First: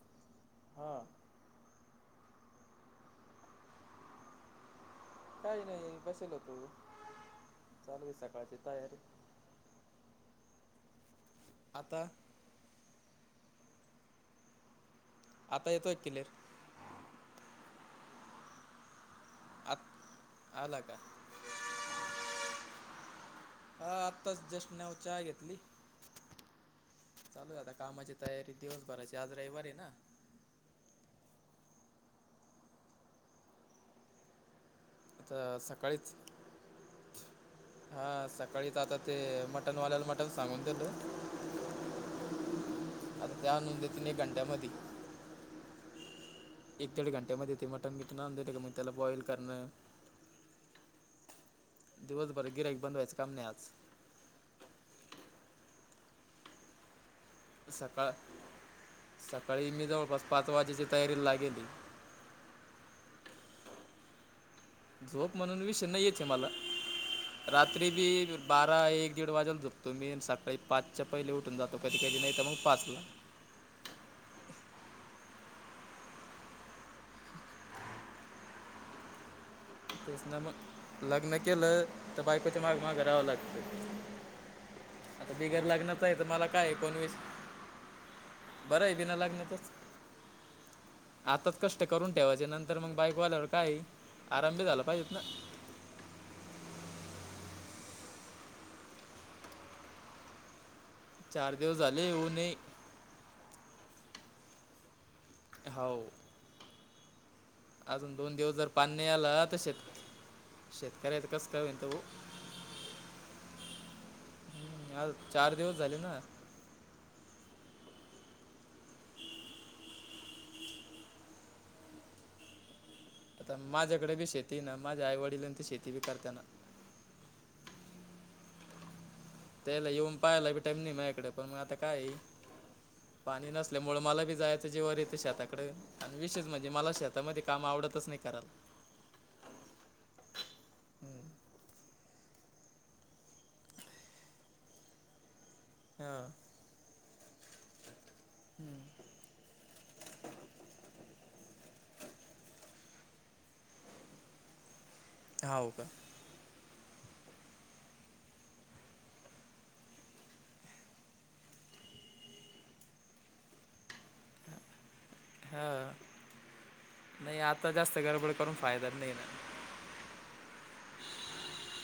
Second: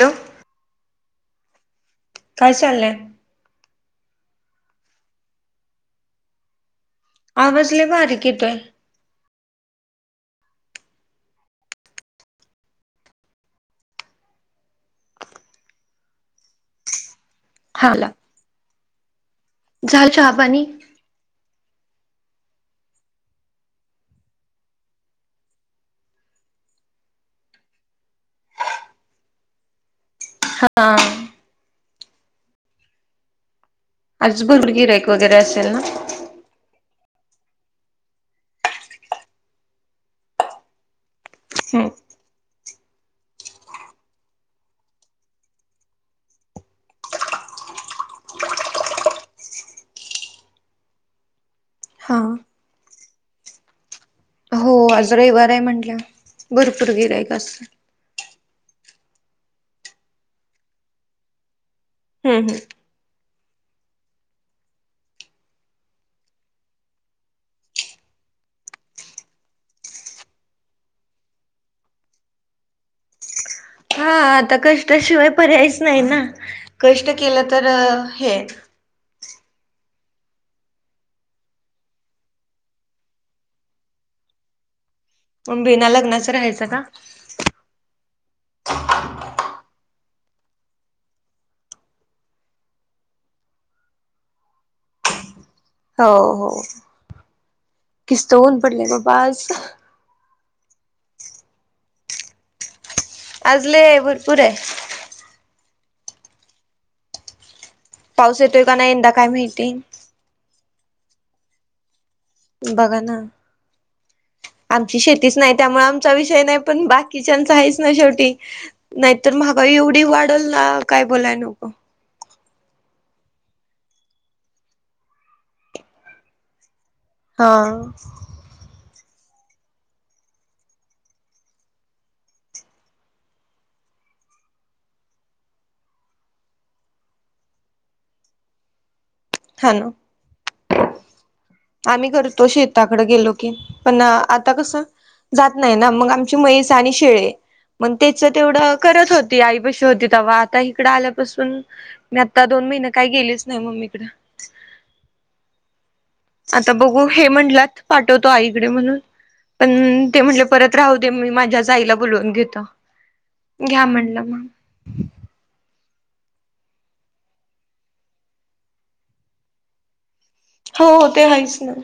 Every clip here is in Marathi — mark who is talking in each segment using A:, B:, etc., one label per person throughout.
A: हॅलो
B: हां
A: काय चालंय
B: काही नाही बसेल होतो.
A: आवाजले
B: चालू आहे
A: बारीक
B: सकाळची
A: येतोय.
B: तयारी आता आता येतोय की क्लिअर
A: हा ला
B: आ
A: चहा पाणी
B: अला का हा आत्ताच जस्ट नाव चा घेतली चालू आता कामाची तयारी दिवसभराची आज रविवारी आहे ना
A: हा आज बरं गिरयाक
B: आता सकाळीच हा सकाळीच आता ते मटनवाल्याला मटण सांगून दिलं
A: हम्म
B: आता त्या नोंदीतीन एक घंट्यामध्ये एक दीड घंट्यामध्येध ते मटण घेत ना म त्याला बॉइल करणं
A: हा
B: दिवसभर गिरायक बंदवायच काम नाही आज
A: हो आज रविवार आहे म्हंटल्या भरपर गिरायकर आहे कासं
B: सकाळ सकाळी मी जवळपास पाच वाजेची तयारी लागेली
A: हम् हम्
B: झोप म्हणून विषय नाही येते मला रात्री बी बारा एक दीड वाजेला झोपतो मी सकाळी पाचच्या पहिले उठून जातो तो कधी केे नाही तर मग पाच लाख
A: हा आता कष्टाशिवाय पर्यायच नाही ना कष्ट केलं तर हे
B: तेच ना मग लग्न केलं तर बायकोच्या माग मागरावं लागतं आता बिगर
A: मग बिना
B: लग्नच आहे तर
A: लग्नाचं
B: मला
A: राहायचं
B: काय
A: का
B: एकोणवीस बरं आहे बिना लग्नतच आताच कष्ट करून ठेवायचे नंतर मग बायको आवाल्यावर काय आरामभ झाला पाहिजेत ना
A: हो हो किस्त होऊन पडले बाबा आज
B: चार दिवस झाले होऊन
A: आजले आहे भरपूर आहे
B: हो अजून दोन
A: पाऊस
B: दिवस
A: येतोय
B: जर
A: का
B: पान नाही
A: यंदा काय
B: आला तर
A: माहिती
B: शेत शेतकऱ्यात कस का होईन
A: बघा ना
B: हम्म,
A: आमची
B: आज
A: शेतीच
B: चार
A: नाही
B: दिवस
A: त्यामुळे
B: झाले
A: आमचा
B: ना
A: विषय नाही पण बाकी किचनच आहेच ना शेवटी नाहीतर मगा एवढी वाढल ना काय बोलाय नको
B: आता माझ्याकडे बी शेती ना माझ्या आईवडिला ती शेती बी करत ना
A: हं
B: त्याला येऊन पाहाला बी टाईम नाही माझ्याकडे पण मग आता काय ये पाणी नसल्या मुळ मला बी जायचं जेवर येते शेताकड आणि विशेष म्हणजे मला शेतामध्ये काम आवडतच नाही कराला
A: ह ना आम्ही करतो शेताकडें गेलो की पण आता कसं जात नाही ना मग
B: हां
A: आमची मैस आणि शेळे मग तेच तेवढं करत होत आई पशी होती तेव्हा आता इकडं आल्यापासून मी आता दोन महिने काय गेलेच नाही मम्मीकडे
B: हा हो का
A: आता बघू हे म्हटलात पाठवतो आईकडे म्हणून पण ते म्हटले परत राहू दे मी माझ्याच आईला बोलवून घेतो घ्या म्हणलं मग.
B: हा. नाही, आता जास्त गडबड करून फायदा नाही ना.
A: हो ते आहेच ना.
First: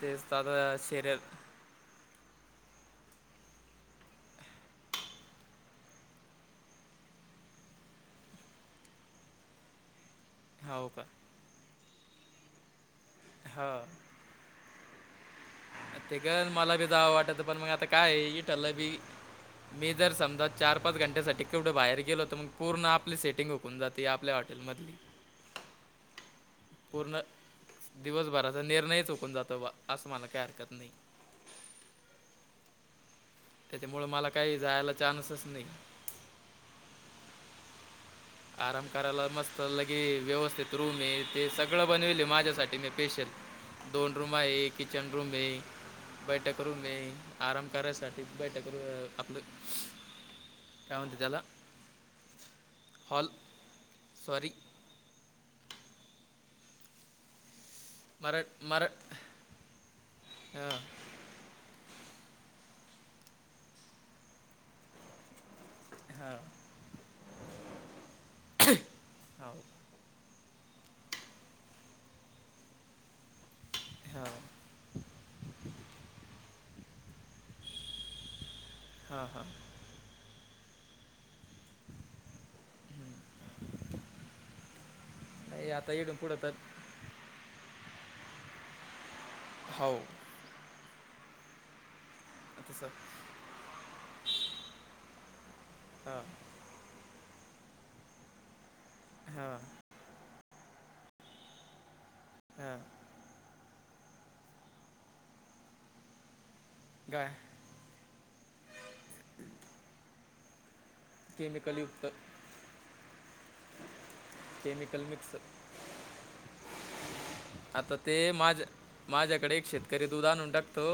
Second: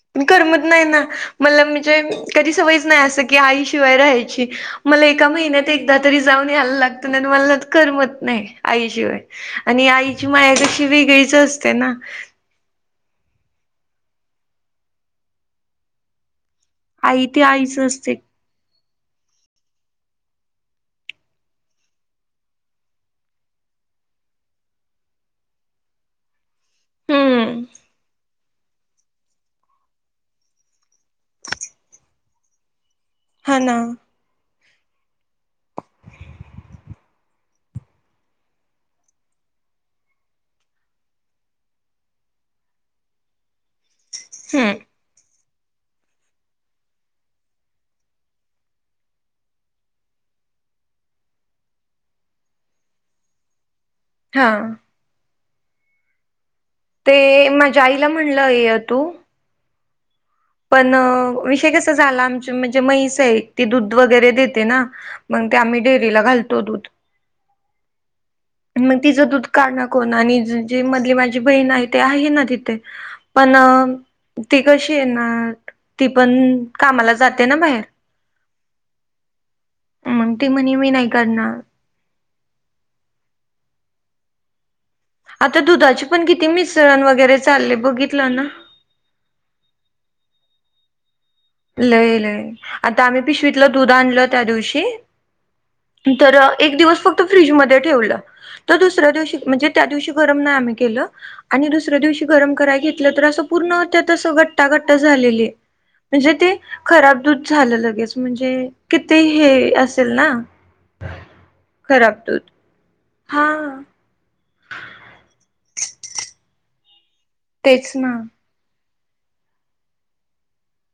B: तेच
A: मी
B: तर
A: करमत
B: आता
A: नाही ना
B: शरीर
A: मला म्हणजे कधी सवयच नाही असं की आई शिवाय राहायची मला एका महिन्यात एकदा तरी जाऊन यायला लागतं ना मला करमत नाही आईशिवाय आणि आईची माया
B: हो
A: कशी
B: का
A: वेगळीच असते ना
B: हा ते कळल मला बी जावा
A: आई ती
B: वाटत, पण मग
A: आईच
B: आता
A: असते.
B: काय इ ठलं बी मी जर समजा, चार पाच घंट्यासाठी केवढे बाहेर गेलो, तर मग पूर्ण आपली सेटिंग हूकून जाते आपल्या हॉ टेल मधली. पूर्ण
A: हम्म
B: दिवसभराचा निर्णय चुकून जातो बा, असं मला काही हरकत नाही.
A: हा ना
B: त्याच्यामुळे मला काही जायला चान्सच नाही.
A: [inaudible]
B: आराम करायला मस्त लगे व्यवस्थित रुम ये, ते सगळं बनविले माझ्यासाठी मी स्पेशल दोन रूम आहे.
A: हम्म
B: किचन रूम ये, बैठक रूम ये आराम करायसाठी बैठक र आपलं काय म्हणतात त्याला? हॉल. सॉरी
A: हां. ते माझ्या आईला
B: मरा
A: म्हणलं य
B: मरा
A: तू
B: हां
A: पण विषय कस झाला, आमच म्हणजे मैस आहे ती दूध वगैरे देते ना मग ते आम्ही डेअरीला
B: हां
A: घालतो दूध मग तिचं दूध
B: हो
A: काढणं कोण आणि जी मधली माझी बहीण आहे, ती आहे ना तिथे पण
B: हां
A: कशी आहे ना, ती पण कामाला जाते ना बाहेर
B: हा हा.
A: मग ती म्हणे, मी नाही काढनार.
B: [inaudible]
A: आता
B: नाही
A: दुधाचे
B: इकडून
A: पण
B: पुढं
A: किती,
B: तर
A: मिसळण वगैरे चालले बघितलं ना.
B: होव.
A: लय लय
B: तसं
A: आता आम्ही पिशवीतलं दूध आणलं त्या दिवशी,
B: हां
A: तर एक दिवस फक्त फ्रिज मध्ये ठेवलं, तर दुसऱ्या दिवशी
B: हां
A: म्हणजे त्या दिवशी गरम नाही आम्ही केल, आणि दुसऱ्या दिवशी गरम
B: हां
A: कराय घेतलं. तर असं पूर्ण त्यात असं गट्टा गट्टा झालेली. म्हणजे ते खराब
B: काय
A: दूध झालं लगेच म्हणजे किती हे असेल ना.
B: केमिकल युक्त.
A: खराब दूध हा.
B: Chemical mix.
A: तेच
B: आता ते
A: ना
B: माझ -माझ्याकडे एक शेतकरी दूध आणून टाकतो.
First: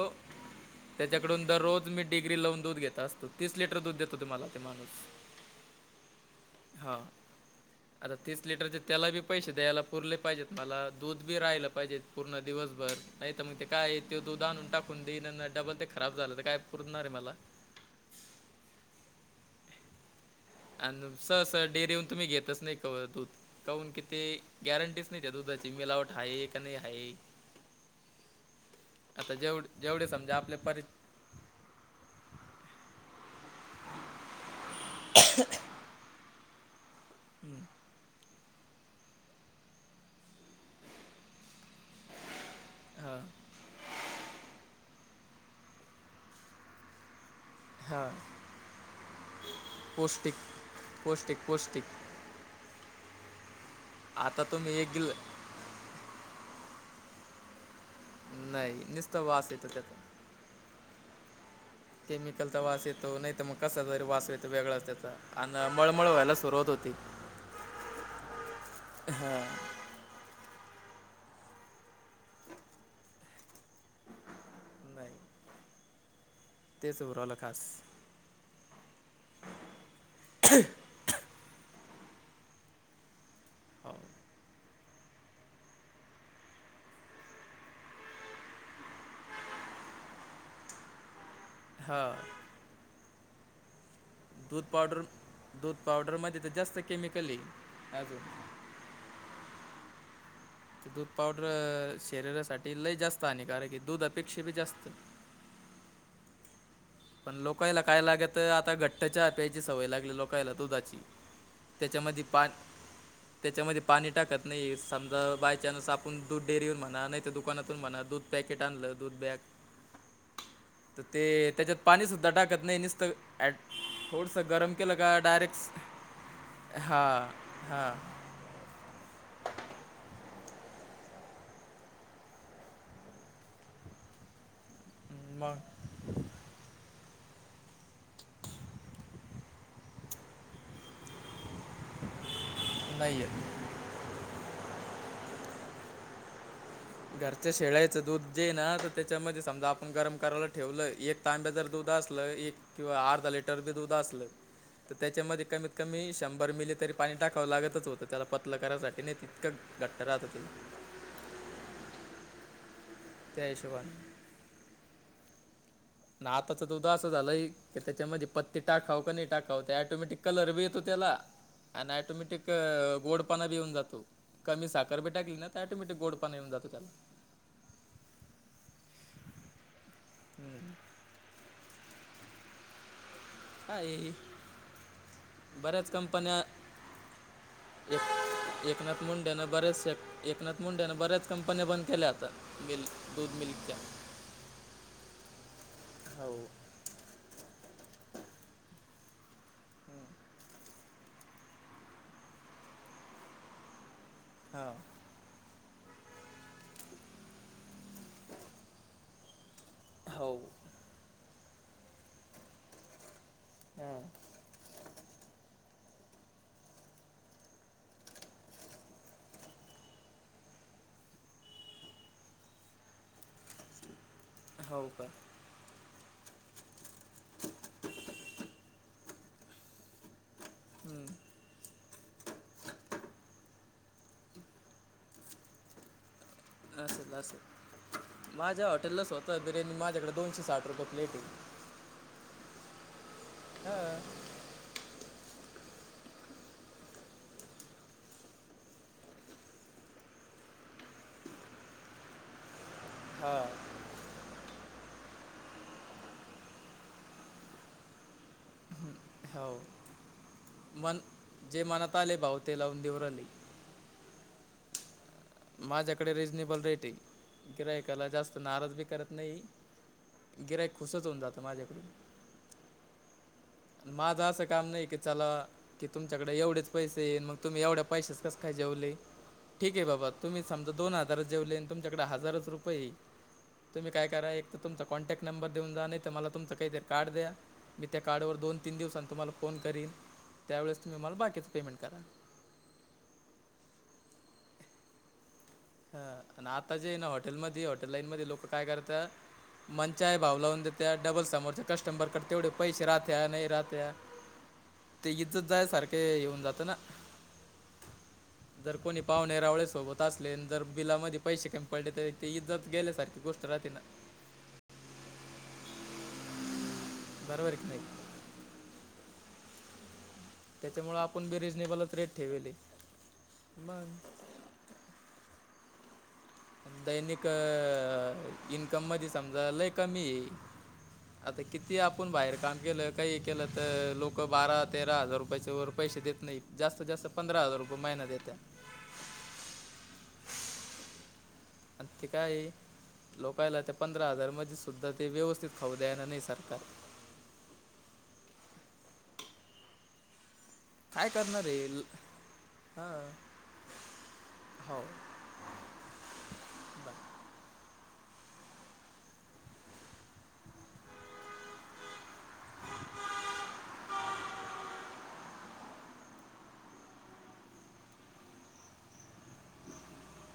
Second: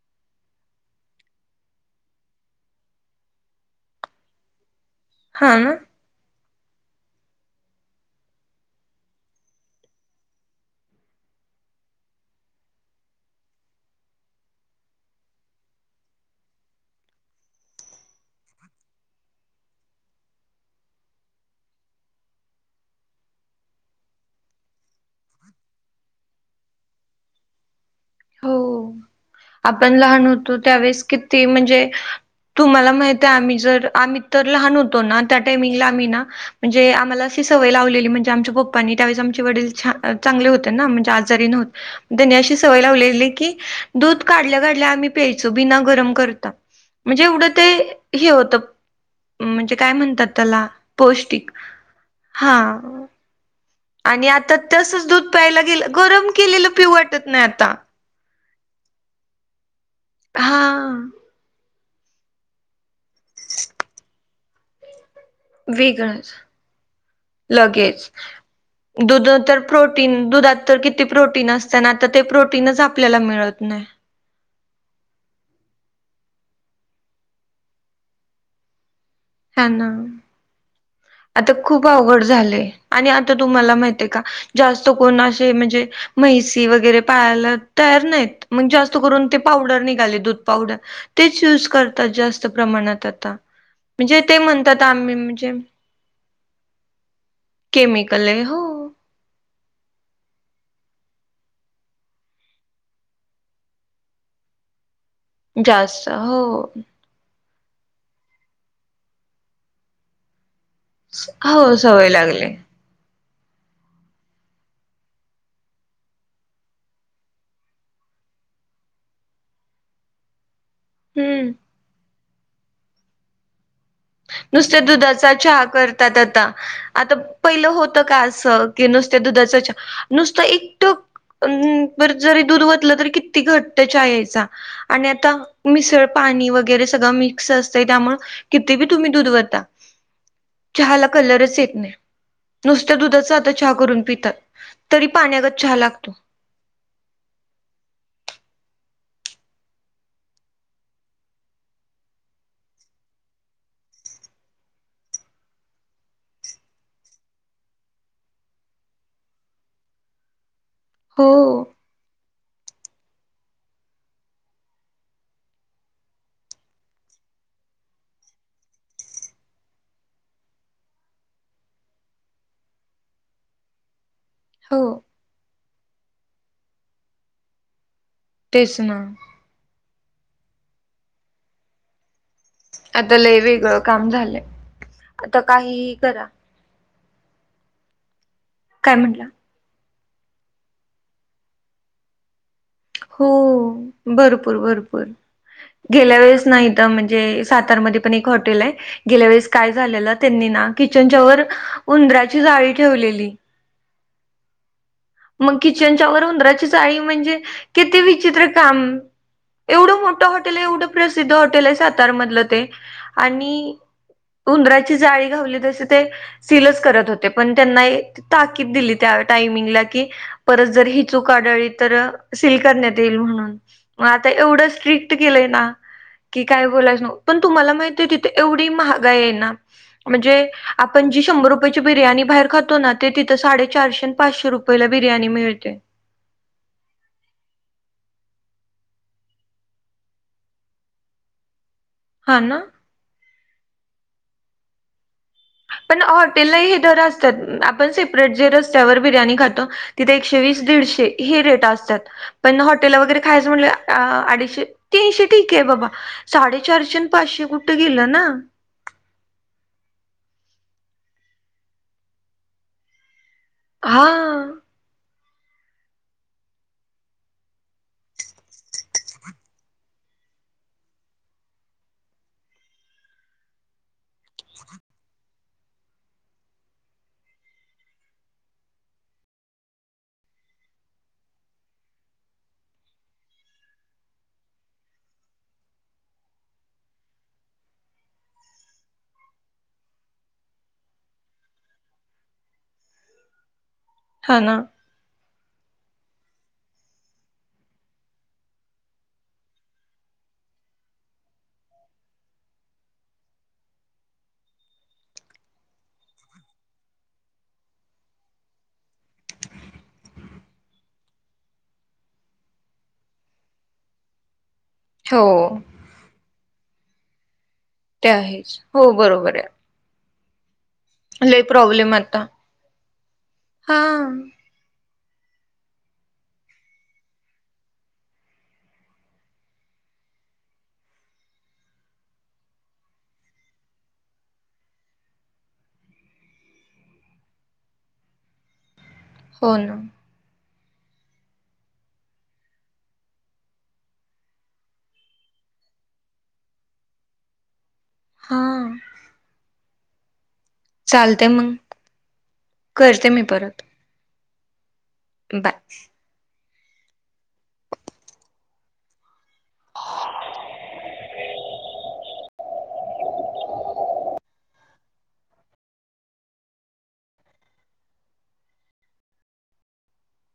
B: त्याच्याकडून दररोज मी डिग्री लावून दूध घेत असतो, तीस लिटर दूध देतो ते मला तो माणूस.
A: हा ना.
B: हा. आता तीस लिटरचे तेला बी पैसे द्यायला पुरले पाहिजेत, मला दूध बी राहायला पाहिजे. पूर्ण दिवसभर नाही तर, मग ते काय ते दूध आणून टाकून देईन डबल ते खराब झालं तर काय पुरणार आहे मला. अन सरळ सरळ डेअरी वर, येऊन तुम्ही घेतच नाही कवा दुध. काउन किती गॅरंटीच नाही, त्या दुधाची मिलावट आहे का नाही आहे.
A: हो,
B: आता जेवढ
A: आपण
B: जेवढे
A: लहान
B: समजा आपले
A: होतो
B: परि
A: त्यावेेळेस कित ते म्हणजे तुम्हाला माहित आहे, आम्ही जर आम्ही तर लहान होतो. म्हे आम्हाला सवय लावली आ् आणि त्यावेळेस आमचे वडील छ चांगले होते ना म्हणजे आजारी नवते त्यांनी अशी सवय
B: हां
A: लावलेली की दूध काढल्या काढल्या आम्ही प्यायचो बिना गरम करता म्हणजे एवढं ते
B: हां
A: हे होतं म्हणजे काय म्हणतात
B: पौष्टिक
A: त्याला पौष्टिक हा आणि आता
B: तुम्ही एक
A: तसचं
B: गिल
A: दूध प्यायला गेलं गरम केलेलं पिऊ वाटत नाही आता.
B: नाही निस्ता वास येतो त्याचा.
A: हा.
B: केमिकलचा वास येतो नाही तर, मग कसा तरी वास येतो वेगळाच त्याचा. आणि मळमळ
A: वेगळंच
B: व्हायला, सुरुवात होती
A: लगेच. दुध
B: हा.
A: तर प्रोटीन दुधात तर किती प्रोटीन असत ना आता ते प्रोटीनच आपल्याला मिळत नाही
B: नाही तेच बरला खास
A: हा ना आता खूप अवघड झालेय आणि आता तुम्हाला
B: हो
A: माहती आहे का जास्त कोण असे म्हणजे म्हैस वगैरे पाहायला तयार नाहीत मग जास्त करून ते पावडर निघाले दूध पावडर तेच यूज
B: हा
A: करतात जास्त प्रमाणात आता म्हणजे ते
B: दूध
A: म्हणतात
B: पावडर
A: आम्ही म्हणजे
B: दूध पावडरमध्येध्ये तर जास्त केमिकल आहे अजून
A: केमिकल आहे हो.
B: ते दूध पावडर शरीरासाठी लय जास्त आहे कारण की दूध अपेक्षा बी जास्त
A: जास्त हो
B: पण लोकायला काय लाग तर आता घट्ट प्यायची सवय लागली लोकायला दुधाची
A: हो सवय
B: त्याच्यामध्ये
A: लागली
B: पान त्याच्यामध्ये पाणी टाकत नाही समजा बायचान्स आपण दूध डेअरीवरून म्हणा नाही तर दुकानातून म्हणा दूध पॅकेट आणलं दूध बॅग
A: [inaudible]
B: तर ते
A: हम्म
B: त्याच्यात पाणीसद्धा टाकत नाही नसतं
A: नुसत्या दुधाचा चहा करतात आता आता
B: हां
A: पहिलं
B: हां
A: होतं कास क नुसत्या दुधाच नुसत एकट म् प जरी दूध वतलं तरी किती घट्ट चहा यायचा आणि आता
B: मग
A: मिसळ पाणी वगैरे सगळं मिक्स असते त्यामु कि क
B: नाही आहे
A: च करून पितात तरी पाण्यागत चहा लागतो
B: घरच्या शेळायचं दूध जे ना त्याच्यामध्ये समजा आपण गरम करायला ठेवलं एक ार दूध असल एक किंवा अर्धा लिटर बी दूध असलं तर त्याच्यामध्ये कमीत कमी शंभर मिले तरी पाणी टाकावं लागतच होतं त्याला पतलं करायसाठी नाही तितकं घट राततील
A: हो
B: जयशवाण ना आताच त उदा असं झालंय त्याच्यामध्ये पत्ते टाकाव का नाही टाकाव ते टोमॅटिक कलर बी येतो त्याला आणि ॲटोमॅटिक गोड पाणा बि येऊन जातो कमी
A: हो
B: साखरी टाकली ना टोमेटिक गोड पाण येऊन जातो त्याला
A: तेच ना
B: हम्
A: आता लय वेगळं
B: काय
A: काम
B: आहे?
A: झालंय आता
B: बऱ्याच
A: काही करा
B: कंपन्या एक
A: काय
B: एकनाथ
A: म्हटला?
B: मुंडेनं बरेच श एकनाथ मुंडेनं बर्याच कंपन्या बंद केल्यात तर मिलत
A: हो भरपूर भरपूर गेल्या
B: हो
A: वेळेस नाही म्हणजे सातार म पण एक हॉटेल आहे गेल्या वेळेस काय झालेलं त्यांनी ना किचनच्या वर उंदरा्याची जाळी ठेवलेली
B: हा.
A: मग किचनच्या वर उंदराची जाळी म्हणजे किती विचित्र काम. एवढं मोठं
B: हो
A: हॉटेल आहे, एवढं प्रसिद्ध हॉटेल आहे सातारमधलं ते आणि
B: हां
A: उंदराची जाळी घावली तसे ते सीलच करत होते पण त्यांना एक ताकीद दिली त्या टामिंगला. परत जर ही चूक आढ तर सील करण्यात येईल म्हणून मग आता एवढं
B: हो का
A: स्ट्रिक्ट केलंय ना की काय बोलायच न पण तुम्हाला माहिती तिथे एवढी महागा आहे ना म्हणजे
B: हम्म.
A: आपण जी शंभर रुपयाची बिर्याणी बाहेर खातो ना ते तिथं साडे चारशे आणि पाचशे रुपय पहिले बिर्याणी मिळते
B: असेल असेल. माझ्या हॉटेललाच होतं बिर्याणी. माझ्याकडे दोनशे साठ रुपये प्लेट आहे.
A: हा ना.
B: हा.
A: पण हॉटेललाही हे दर असतात. आपण सेपरेट जे रस्त्यावर बिर्याणी खातो. तिथे एकशे वीस दीडशे हे रेट असतात. पण हॉटेल वगैरे
B: हां
A: खायचं म्हणलं अ अडीचशे तीनशे ठीके आहे बाबा साडेचारशे आणि पाचशे कुठे गेलं ना?
B: हो पण जे मनात आले भाऊ ते लावून देवराले.
A: हा.
B: माझ्याकडे रिझनेबल रेट आहे. गिरायकाला जास्त नाराज बी करत नाही. गिरायक खुश होऊन जातं माझ्याकडून.
A: [inaudible]
B: माझ अस काम नाही की चला की तुमच्याकडे एवढेच पैसे येईन मग तुम्ही एवढ्या पैशच कस काय जेवले? ठीक आहे बाबा. तुम्ही समजा दोन हजारच जेवले तुमच्याकडे हजारच रुपये. तुम्ही काय करा एक तर तुमचा कॉन्टॅक्ट नंबर देऊन जा नाही तर मला तुमच काहीतरी कार्ड द्या. मी त्या कार्डवर दोन तीन दिवसांनी तुम्हाला फोन करीन, त्यावेळेस तुम्ही मला बाकीचं पेमेंट करा.
A: हा ना.
B: हा आता जे आहे ना हॉटेलमध्ये हॉटेल लाईन मध्ये लोक काय करतात? मंचाय भाव लावून दे त्या डबल समोरच्या कस्टमबरकडे तेवढे पैसे राहत्या नाही राहत्या.
A: [inaudible]
B: ते इज्जत जाय सारखे येऊन जातं ना. जर कोणी पाव रावळे सोबत अस जर बिलामध्ये पैसे का कमी पडले त ते इजत गेले सारखी गोष्ट राहते ना.
A: हो.
B: बरोबर आहे की नाही?
A: ते आहेच हो बरोबर आहे.
B: त्याच्यामुळे आपण बी
A: लय
B: रिजनेबलच
A: प्रॉब्लेम
B: रेट
A: आता
B: ठेवेल ब
A: हा
B: दैनिक इन्कम मध्ये समजा लई कमी आहे. आता किती आपण बाहेर काम केलं काही केलं तर लोक बारा तेरा हजार रुपयाच्या वर पैसे देत नाही जास्त जास्त पंधरा हजार रुपये महिना देतात.
A: हो ना.
B: आ ते काय आहे? लोकांला ते पंधरा हजारमध्येध सुुद्धा ते व्यवस्थित खाऊ द्यायणार नाही सरकार.
A: हां
B: काय
A: चालते मग
B: करणारे हा
A: करते मी
B: हो
A: बर.
B: बाय [inaudible]